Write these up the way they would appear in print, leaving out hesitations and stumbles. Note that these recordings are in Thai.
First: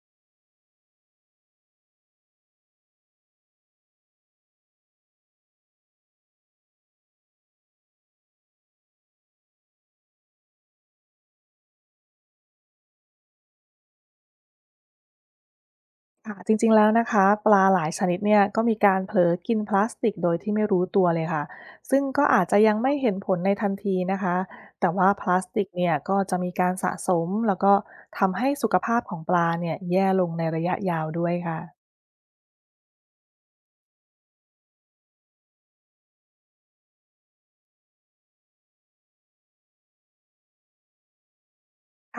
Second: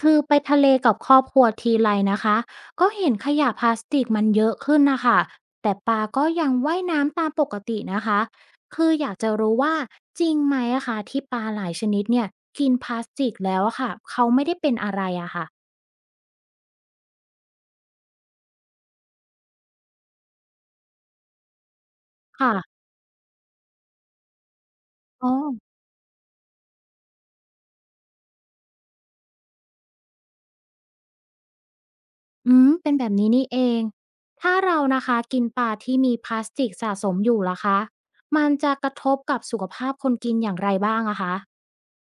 คือไปทะเลกับครอบครัวทีไรนะคะก็เห็นขยะพลาสติกมันเยอะขึ้นนะคะแต่ปลาก็ยังว่ายน้ำตามปกตินะคะคืออยากจะรู้ว่าจริงไหมอะคะที่ปลาหลายชนิดเนี่ยกินพลาสติกแล้วอะค่ะเขาไม่ได้เป็นอะไรอะค่ะค่ะจริงๆแล้วนะคะปลาหลายชนิดเนี่ยก็มีการเผลอกินพลาสติกโดยที่ไม่รู้ตัวเลยค่ะ ซึ่งก็อาจค่ะจะยังไม่เห็นผลในทันทีนะคะ แต่ว่าพอ๋อลาสติกเนี่ยก็จะมีการสะสมแล้วก็ทำให้สุขภาพของปลาเนี่ยแย่ลงในระยะยาวด้วยค่ะ อืมเป็นแบบนี้นี่เองถ้าเรานะคะกินปลาที่มีพลาสติกสะสมอยู่ล่ะคะมันจะกระทบกับสุขภาพคนกินอย่างไรบ้างอะคะ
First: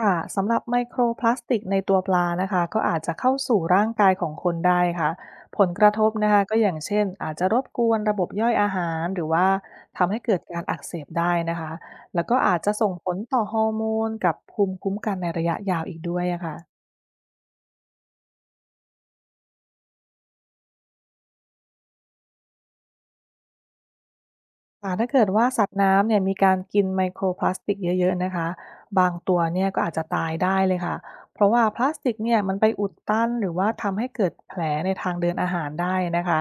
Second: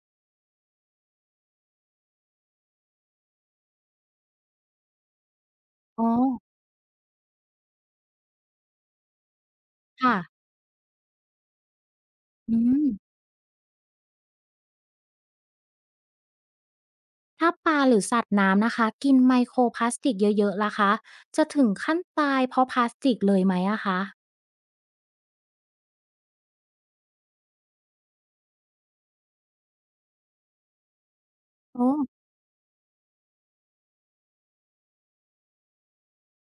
ค่ะสำหรับไมโครพลาสติกในตัวปลานะคะก็อาจจะเข้าสู่ร่างกายของคนได้ค่ะผลกระทอ๋อบนะคะก็อย่างเช่นอาจจะรบกวนระบบย่อยอาหารหรือว่าทำค่ะให้เกิดการอักเสบได้นะคะแล้วก็อือาจจะม ส่งผลต่อฮอร์โมนกับภูมิคุ้มกันในระยะยาวอีกด้วยอะค่ะ ถ้าปลาหรือสัตว์น้ำนะคะกินไมโครพลาสติกเยอะๆล่ะคะจะถึงขั้นตายเพราะพลาสติกเลยไหมอะคะค่ะถ้าเกิดว่าสัตว์น้ำเนี่ยมีการกินไมโครพลาสติกเยอะๆนะคะบางตัวเนี่ยก็อาจจะตายได้เลยค่ะเพราะว่าพอ๋อลาสติกเนี่ยมันไปอุดตันหรือว่าทำให้เกิดแผลในทางเดินอาหารได้นะคะ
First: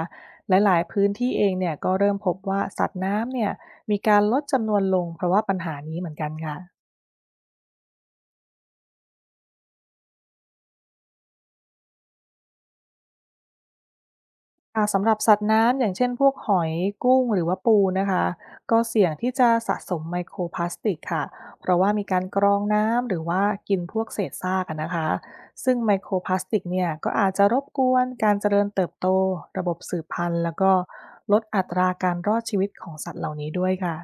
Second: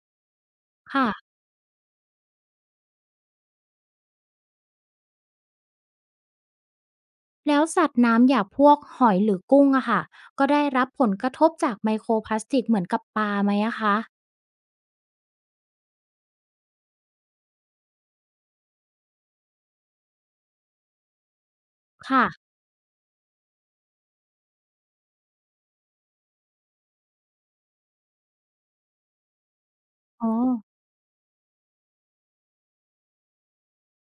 และหลายๆพื้นค่ะที่เองเนี่ยก็เริ่มพบว่าสัตว์น้ำเนี่ยมีการลดจำนวนลงเพราะว่าปัญหานี้เหมือนกันค่ะ แล้วสัตว์น้ำอย่างพวกหอยหรือกุ้งอะค่ะก็ได้รับผลกระทบจากไมโครพลาสติกเหมือนกับปลาไหมอะคะค่ะสำหรับสัตว์น้ำอย่างเช่นพวกหอยกุ้งหรือว่าปูนะคะก็เสี่ยงที่จะสะสมไมโครพลาสติกค่ะเพราะว่ามีการค่ะกรองน้ำหรือว่ากินพวกเศษซากอะนะคะซึ่งไมโครพลาสติกเนี่ยก็อาจจะรบกวนการเจริญเติบโตระบบสืบพัอ๋อนธุ์แล้วก็ลดอัตราการรอดชีวิตของสัตว์เหล่านี้ด้วยค่ะ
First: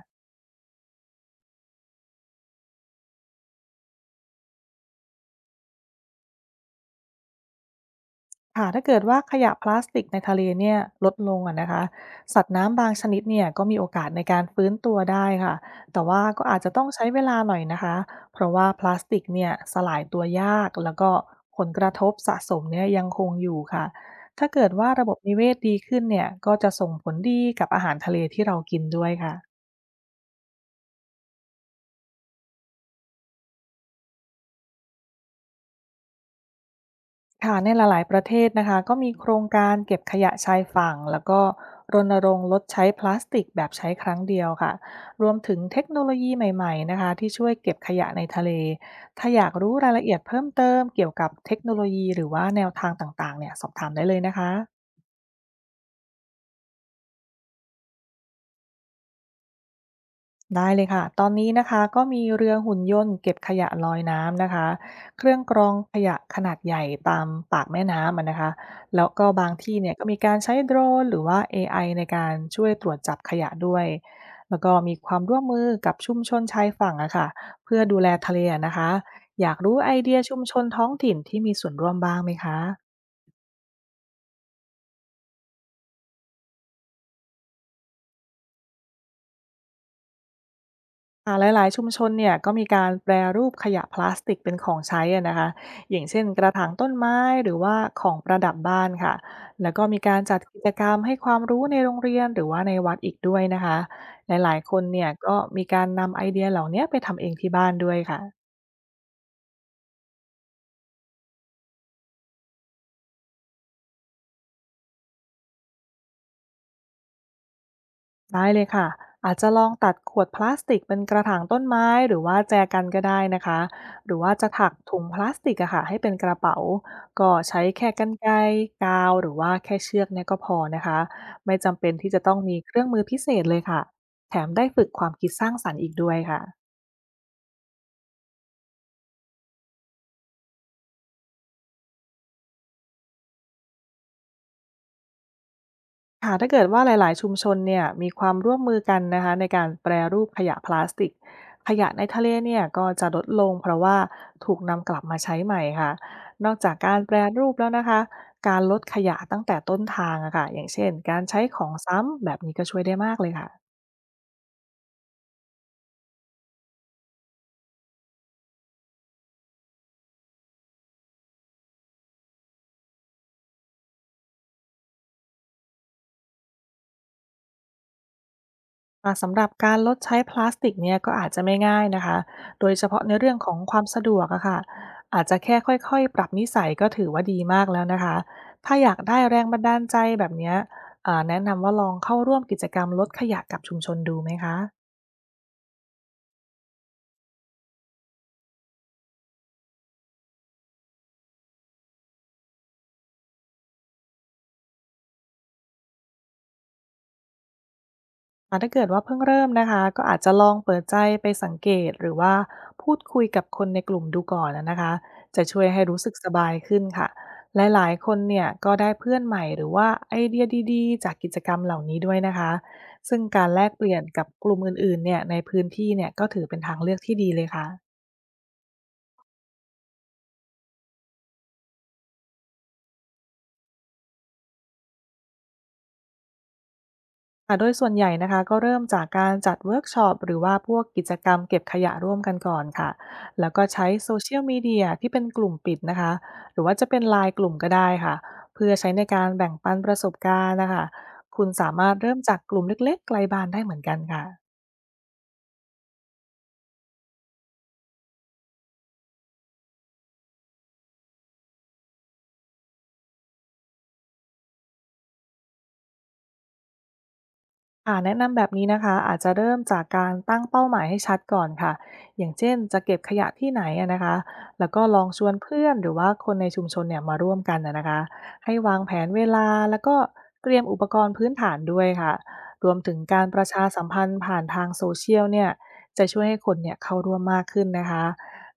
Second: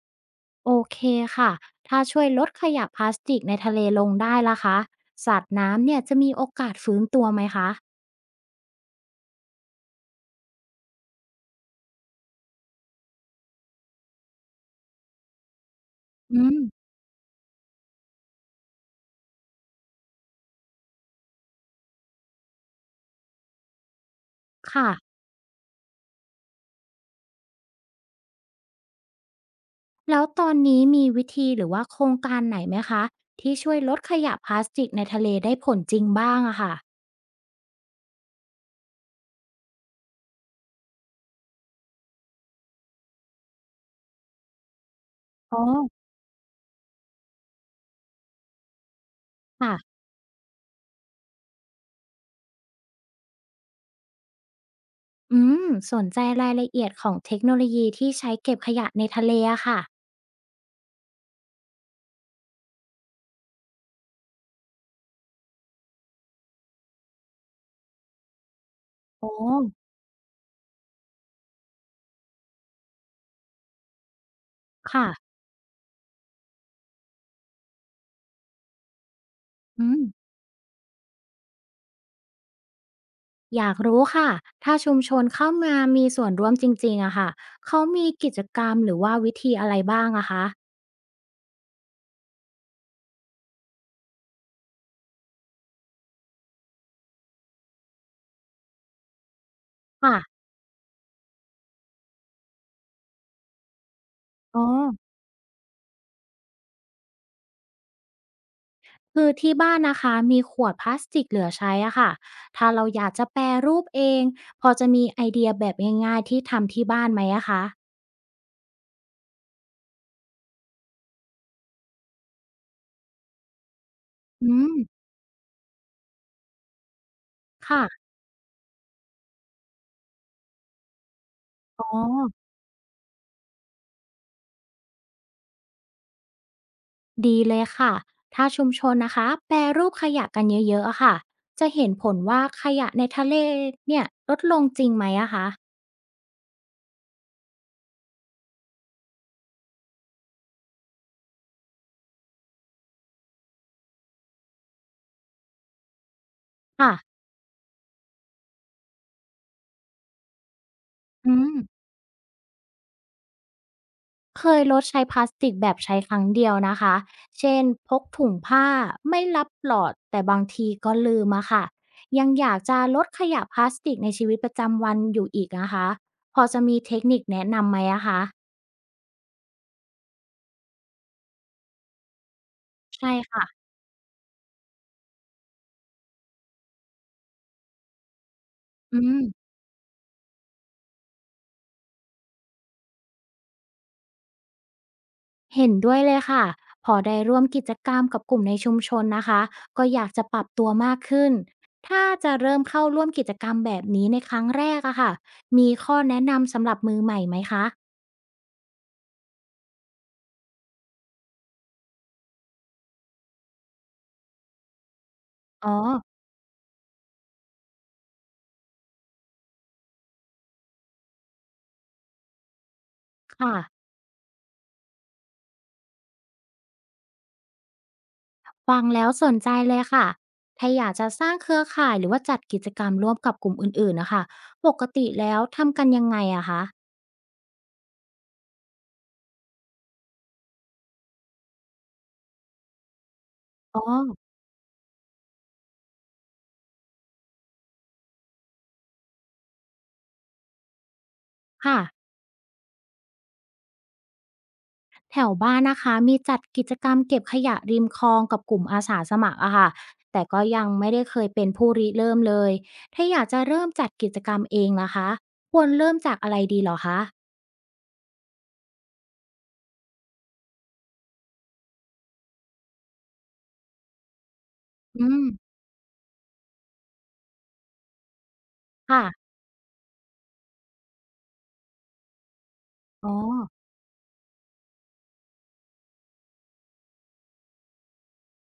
โอเคค่ะถ้าช่วยลดขยะพลาสติกในทะเลลงได้ล่ะคะสัตว์น้ำเนี่ยจะมีโอกาสฟื้นตัวไหมคะค่ะถ้าเกิดว่าขยะพลาสติกในทะเลเนี่ยลดลงอะนะคะสัตว์น้ำบางชนิดเนี่ยก็มีโอกาสในการฟื้นตัวได้ค่ะแต่ว่าอืก็อาจจะต้มองใช้เวลาหน่อยนะคะเพราะว่าพลาสติกเนี่ยสลายตัวยากแล้วก็ผลกระทบสะสมเนี่ยยังคงอยู่ค่ะถ้าเกิดค่ะ ว่าระบบนิเวศดีขึ้นเนี่ยก็จะส่งผลดีกับอาหารทะเลที่เรากินด้วยค่ะ แล้วตอนนี้มีวิธีหรือว่าโครงการไหนไหมคะที่ช่วยลดขยะพลาสติกในทะเลได้ผลจริงบ้างอะค่ะค่ะในหลายๆประเทศนะคะก็มีโครงการเก็บขยะชายฝั่งแล้วก็รณรงค์ลดใช้พลาสติกแบบใช้ครั้งเดียวค่ะรวมถึอ๋งอเทคโนโลยีใหม่ๆนะคะที่ช่วยเก็บขยะในทะเลถ้าอยากรู้รายค่ะละเอียดเพิ่มเติมเกี่ยวกับเทคโนโลยีหรือว่าแนวทางต่างๆเนี่ยสอบถามได้เลยนะคะ อืมสนใจรายละเอียดของเทคโนโลยีที่ใช้เก็บขยะในทะเลอะค่ะได้เลยค่ะ ตอนนี้นะคะก็มีเรือหุ่นยนต์เก็บขยะลอยน้ำนะคะ เครื่องกรองขยะขนาดใหญ่ตามปากแม่น้ำอะนะคะ แล้วก็อ๋อบางที่เนี่ยก็มีการใช้โดรนหรือว่า AI ในการช่วยตรวจจับขยะด้วย แล้วก็มีค่ะความร่วมมือกับชุมชนชายฝั่งอะค่ะเพื่อดูแลทะเลอะนะคะอยากรู้อืไอมเดียชุมชนท้องถิ่นที่มีส่วนร่วมบ้างไหมคะ อยากรู้ค่ะถ้าชุมชนเข้ามามีส่วนร่วมจริงๆอะค่ะเขามีกิจกรรมหรือว่าวิธีอะไรบ้างอะคะหลายๆชุมชนเนี่ยก็มีการแปรรูปขยะพลาสติกเป็นของใช้อะนะคะอย่างเช่นกระถางต้นไม้หรือว่าของประดับบ้านค่ะแล้วก็มีค่ะการจัดกิจกรรมให้ความรู้ในโรงเรียนหรือว่าในวัดอีกด้วยนะคะหลายอ๋อ ๆคนเนี่ยก็มีการนำไอเดียเหล่านี้ไปทำเองที่บ้านด้วยค่ะ คือที่บ้านนะคะมีขวดพลาสติกเหลือใช้อะค่ะถ้าเราอยากจะแปรรูปเองพอจะมีไอเดียแบบง่ายๆที่ทำที่บ้านไหมอะคะได้เลยค่ะอาจจะลองตัดขวดพลาสติกเป็นกระถางต้นไม้หรือว่าแจกันก็ได้นะคะหรือว่าจะอืถักมถุงพลาสติกอะค่ะให้เป็นกระเป๋าก็ใช้แค่กค่ะรรไกรกาวหรือว่าแค่เชือกเนี่ยก็พอนะคะไม่จำอ๋เป็นอที่จะต้องมีเครื่องมือพิเศษเลยค่ะแถมได้ฝึกความคิดสร้างสรรค์อีกด้วยค่ะ ดีเลยค่ะถ้าชุมชนนะคะแปรรูปขยะกันเยอะๆอะค่ะจะเห็นผลว่าขยะในทะเลเนี่ยลดลงจริงไหมอะคะค่ะถ้าเกิดว่าหลายๆชุมชนเนี่ยมีความร่วมมือกันนะคะในการแปรรูปขยะพลาสติกขยะในทะเลเนี่ยก็จะลดลงเพราะว่าถูกนำกลับมาใช้ใหม่ค่ะนอกจากค่ะการแปรรูปแล้วนะคะการลดขยะตั้งแต่ต้นทางอะค่ะอย่างเช่นการอืใช้ม ของซ้ำแบบนี้ก็ช่วยได้มากเลยค่ะ เคยลดใช้พลาสติกแบบใช้ครั้งเดียวนะคะ เช่นพกถุงผ้าไม่รับหลอดแต่บางทีก็ลืมอะค่ะยังอยากจะลดขยะพลาสติกในชีวิตประจำวันอยู่อีกนะคะพอจะมีเทคนิคแนะนำไหมอะคะสำหรับการลดใช้พลาสติกเนี่ยก็อาจจะไม่ง่ายนะคะโดยเฉพาะใช่ในเรื่องค่ะของความสะดวกอะค่ะอาจจะแค่ค่อยๆปรับนิสัยก็ถือว่าดีมากแล้วนะคะถ้าอยาอืกได้แรงมบันดาลใจแบบเนี้ยแนะนำว่าลองเข้าร่วมกิจกรรมลดขยะกับชุมชนดูไหมคะ เห็นด้วยเลยค่ะพอได้ร่วมกิจกรรมกับกลุ่มในชุมชนนะคะก็อยากจะปรับตัวมากขึ้นถ้าจะเริ่มเข้าร่วมกิจกรรมแบบนี้ในครั้งแรกอะค่ะมีข้อแนะนำสำหรับมือใหม่ไหมคะถ้าเกิดว่าเพิ่งเริ่มนะคะก็อาจจะลองเปิดใจไปสังเกตหรือว่าพูดคุยกับคนในกลุ่มดูก่อนนะคะจะช่วยอ๋อให้รู้สึกสบายขึ้นค่ะหลายๆคนเนี่ยก็ได้เพื่อนใหม่หรือว่าไอเดียดีๆจากกิจกรรมเหล่านี้ด้วยนะคะซึ่งการค่ะ แลกเปลี่ยนกับกลุ่มอื่นๆเนี่ยในพื้นที่เนี่ยก็ถือเป็นทางเลือกที่ดีเลยค่ะ ฟังแล้วสนใจเลยค่ะถ้าอยากจะสร้างเครือข่ายหรือว่าจัดกิจกรรมร่วมกับกลุ่มอื่นๆนะคะปกติแล้วทำกันยังไงอะคะค่ะโดยส่วนใหญ่นะคะก็เริ่มจากการจัดเวิร์กช็อปหรือว่าพวกกิจกรรมเก็บขยะร่วมกันก่อนค่ะแล้วก็อ๋อใช้โซเชียลมีเดียที่เป็นกลุ่มปิดนะคะหรือว่าจะเป็นไลน์กลุ่มก็ได้ค่ะเพื่อใช้ในการแบ่งปันประสบการณ์นะคะคุณสาค่ะมารถเริ่มจากกลุ่มเล็กๆไกลบ้านได้เหมือนกันค่ะ แถวบ้านนะคะมีจัดกิจกรรมเก็บขยะริมคลองกับกลุ่มอาสาสมัครอะค่ะแต่ก็ยังไม่ได้เคยเป็นผู้ริเริ่มเลยถ้าอยากจะเริ่มจัดกิจกรรมเองนะคะควรเริ่มจากอะไรดีเหรอคะค่ะแนะนำแบบนี้นะคะอาจจะเริ่มจากการตั้งเป้าหมายให้ชัดก่อนค่ะอย่างเช่นจะเก็บขยะที่ไหนอะนะคะแล้วก็ลอืองชมวนเพื่อนหรือว่าคนในชุมชนเนี่ยมาร่วมกันอะนะคะให้วางแผนเวค่ะลาแล้วก็เตรียมอุปกรณ์พื้นฐานด้วยค่ะรวมถึงอ๋อการประชาสัมพันธ์ผ่านทางโซเชียลเนี่ยจะช่วยให้คนเนี่ยเข้าร่วมมากขึ้นนะคะ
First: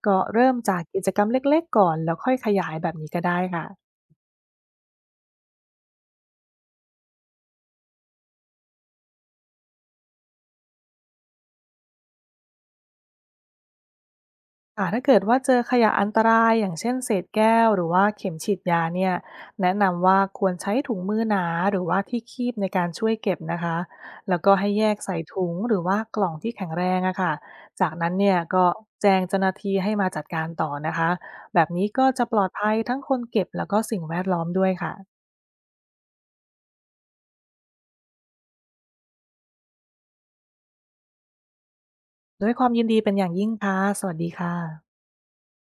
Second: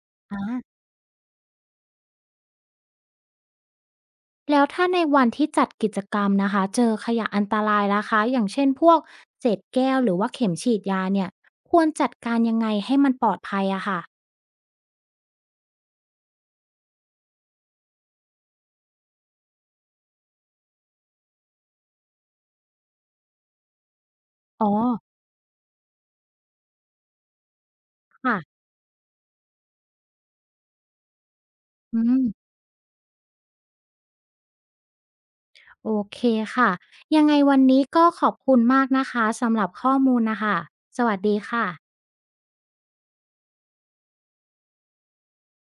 ก็เริ่มอ่า จากกิจกรรมเล็กๆก่อนแล้วค่อยขยายแบบนี้ก็ได้ค่ะ แล้วถ้าในวันที่จัดกิจกรรมนะคะเจอขยะอันตรายนะคะอย่างเช่นพวกเศษแก้วหรือว่าเข็มฉีดยาเนี่ยควรจัดการยังไงให้มันปลอดภัยอะค่ะค่ะถ้าเกิดว่าเจอขยะอันตรายอย่างเช่นเศษแก้วหรือว่าเข็มฉีดยาเนี่ยแนะนำว่าควรใช้ถุงมือหนาหรือว่าที่คีบในการช่วยเก็บนะคะแล้วก็อ๋อให้แยกใส่ถุงหรือว่ากล่องที่แข็งแรงอะค่ะจากนั้นเนี่ยค่ะก็แจ้งเจ้าหน้าที่ให้มาจัดการต่อนะคะแบบนี้อืก็จะปลอดมภัยทั้งคนเก็บแล้วก็สิ่งแวดล้อมด้วยค่ะโอเคค่ะยังไงวันนี้ก็ขอบคุณมากนะคะสำหรับข้อมูลนะคะสวัสดีค่ะด้วยความยินดีเป็นอย่างยิ่งค่ะสวัสดีค่ะ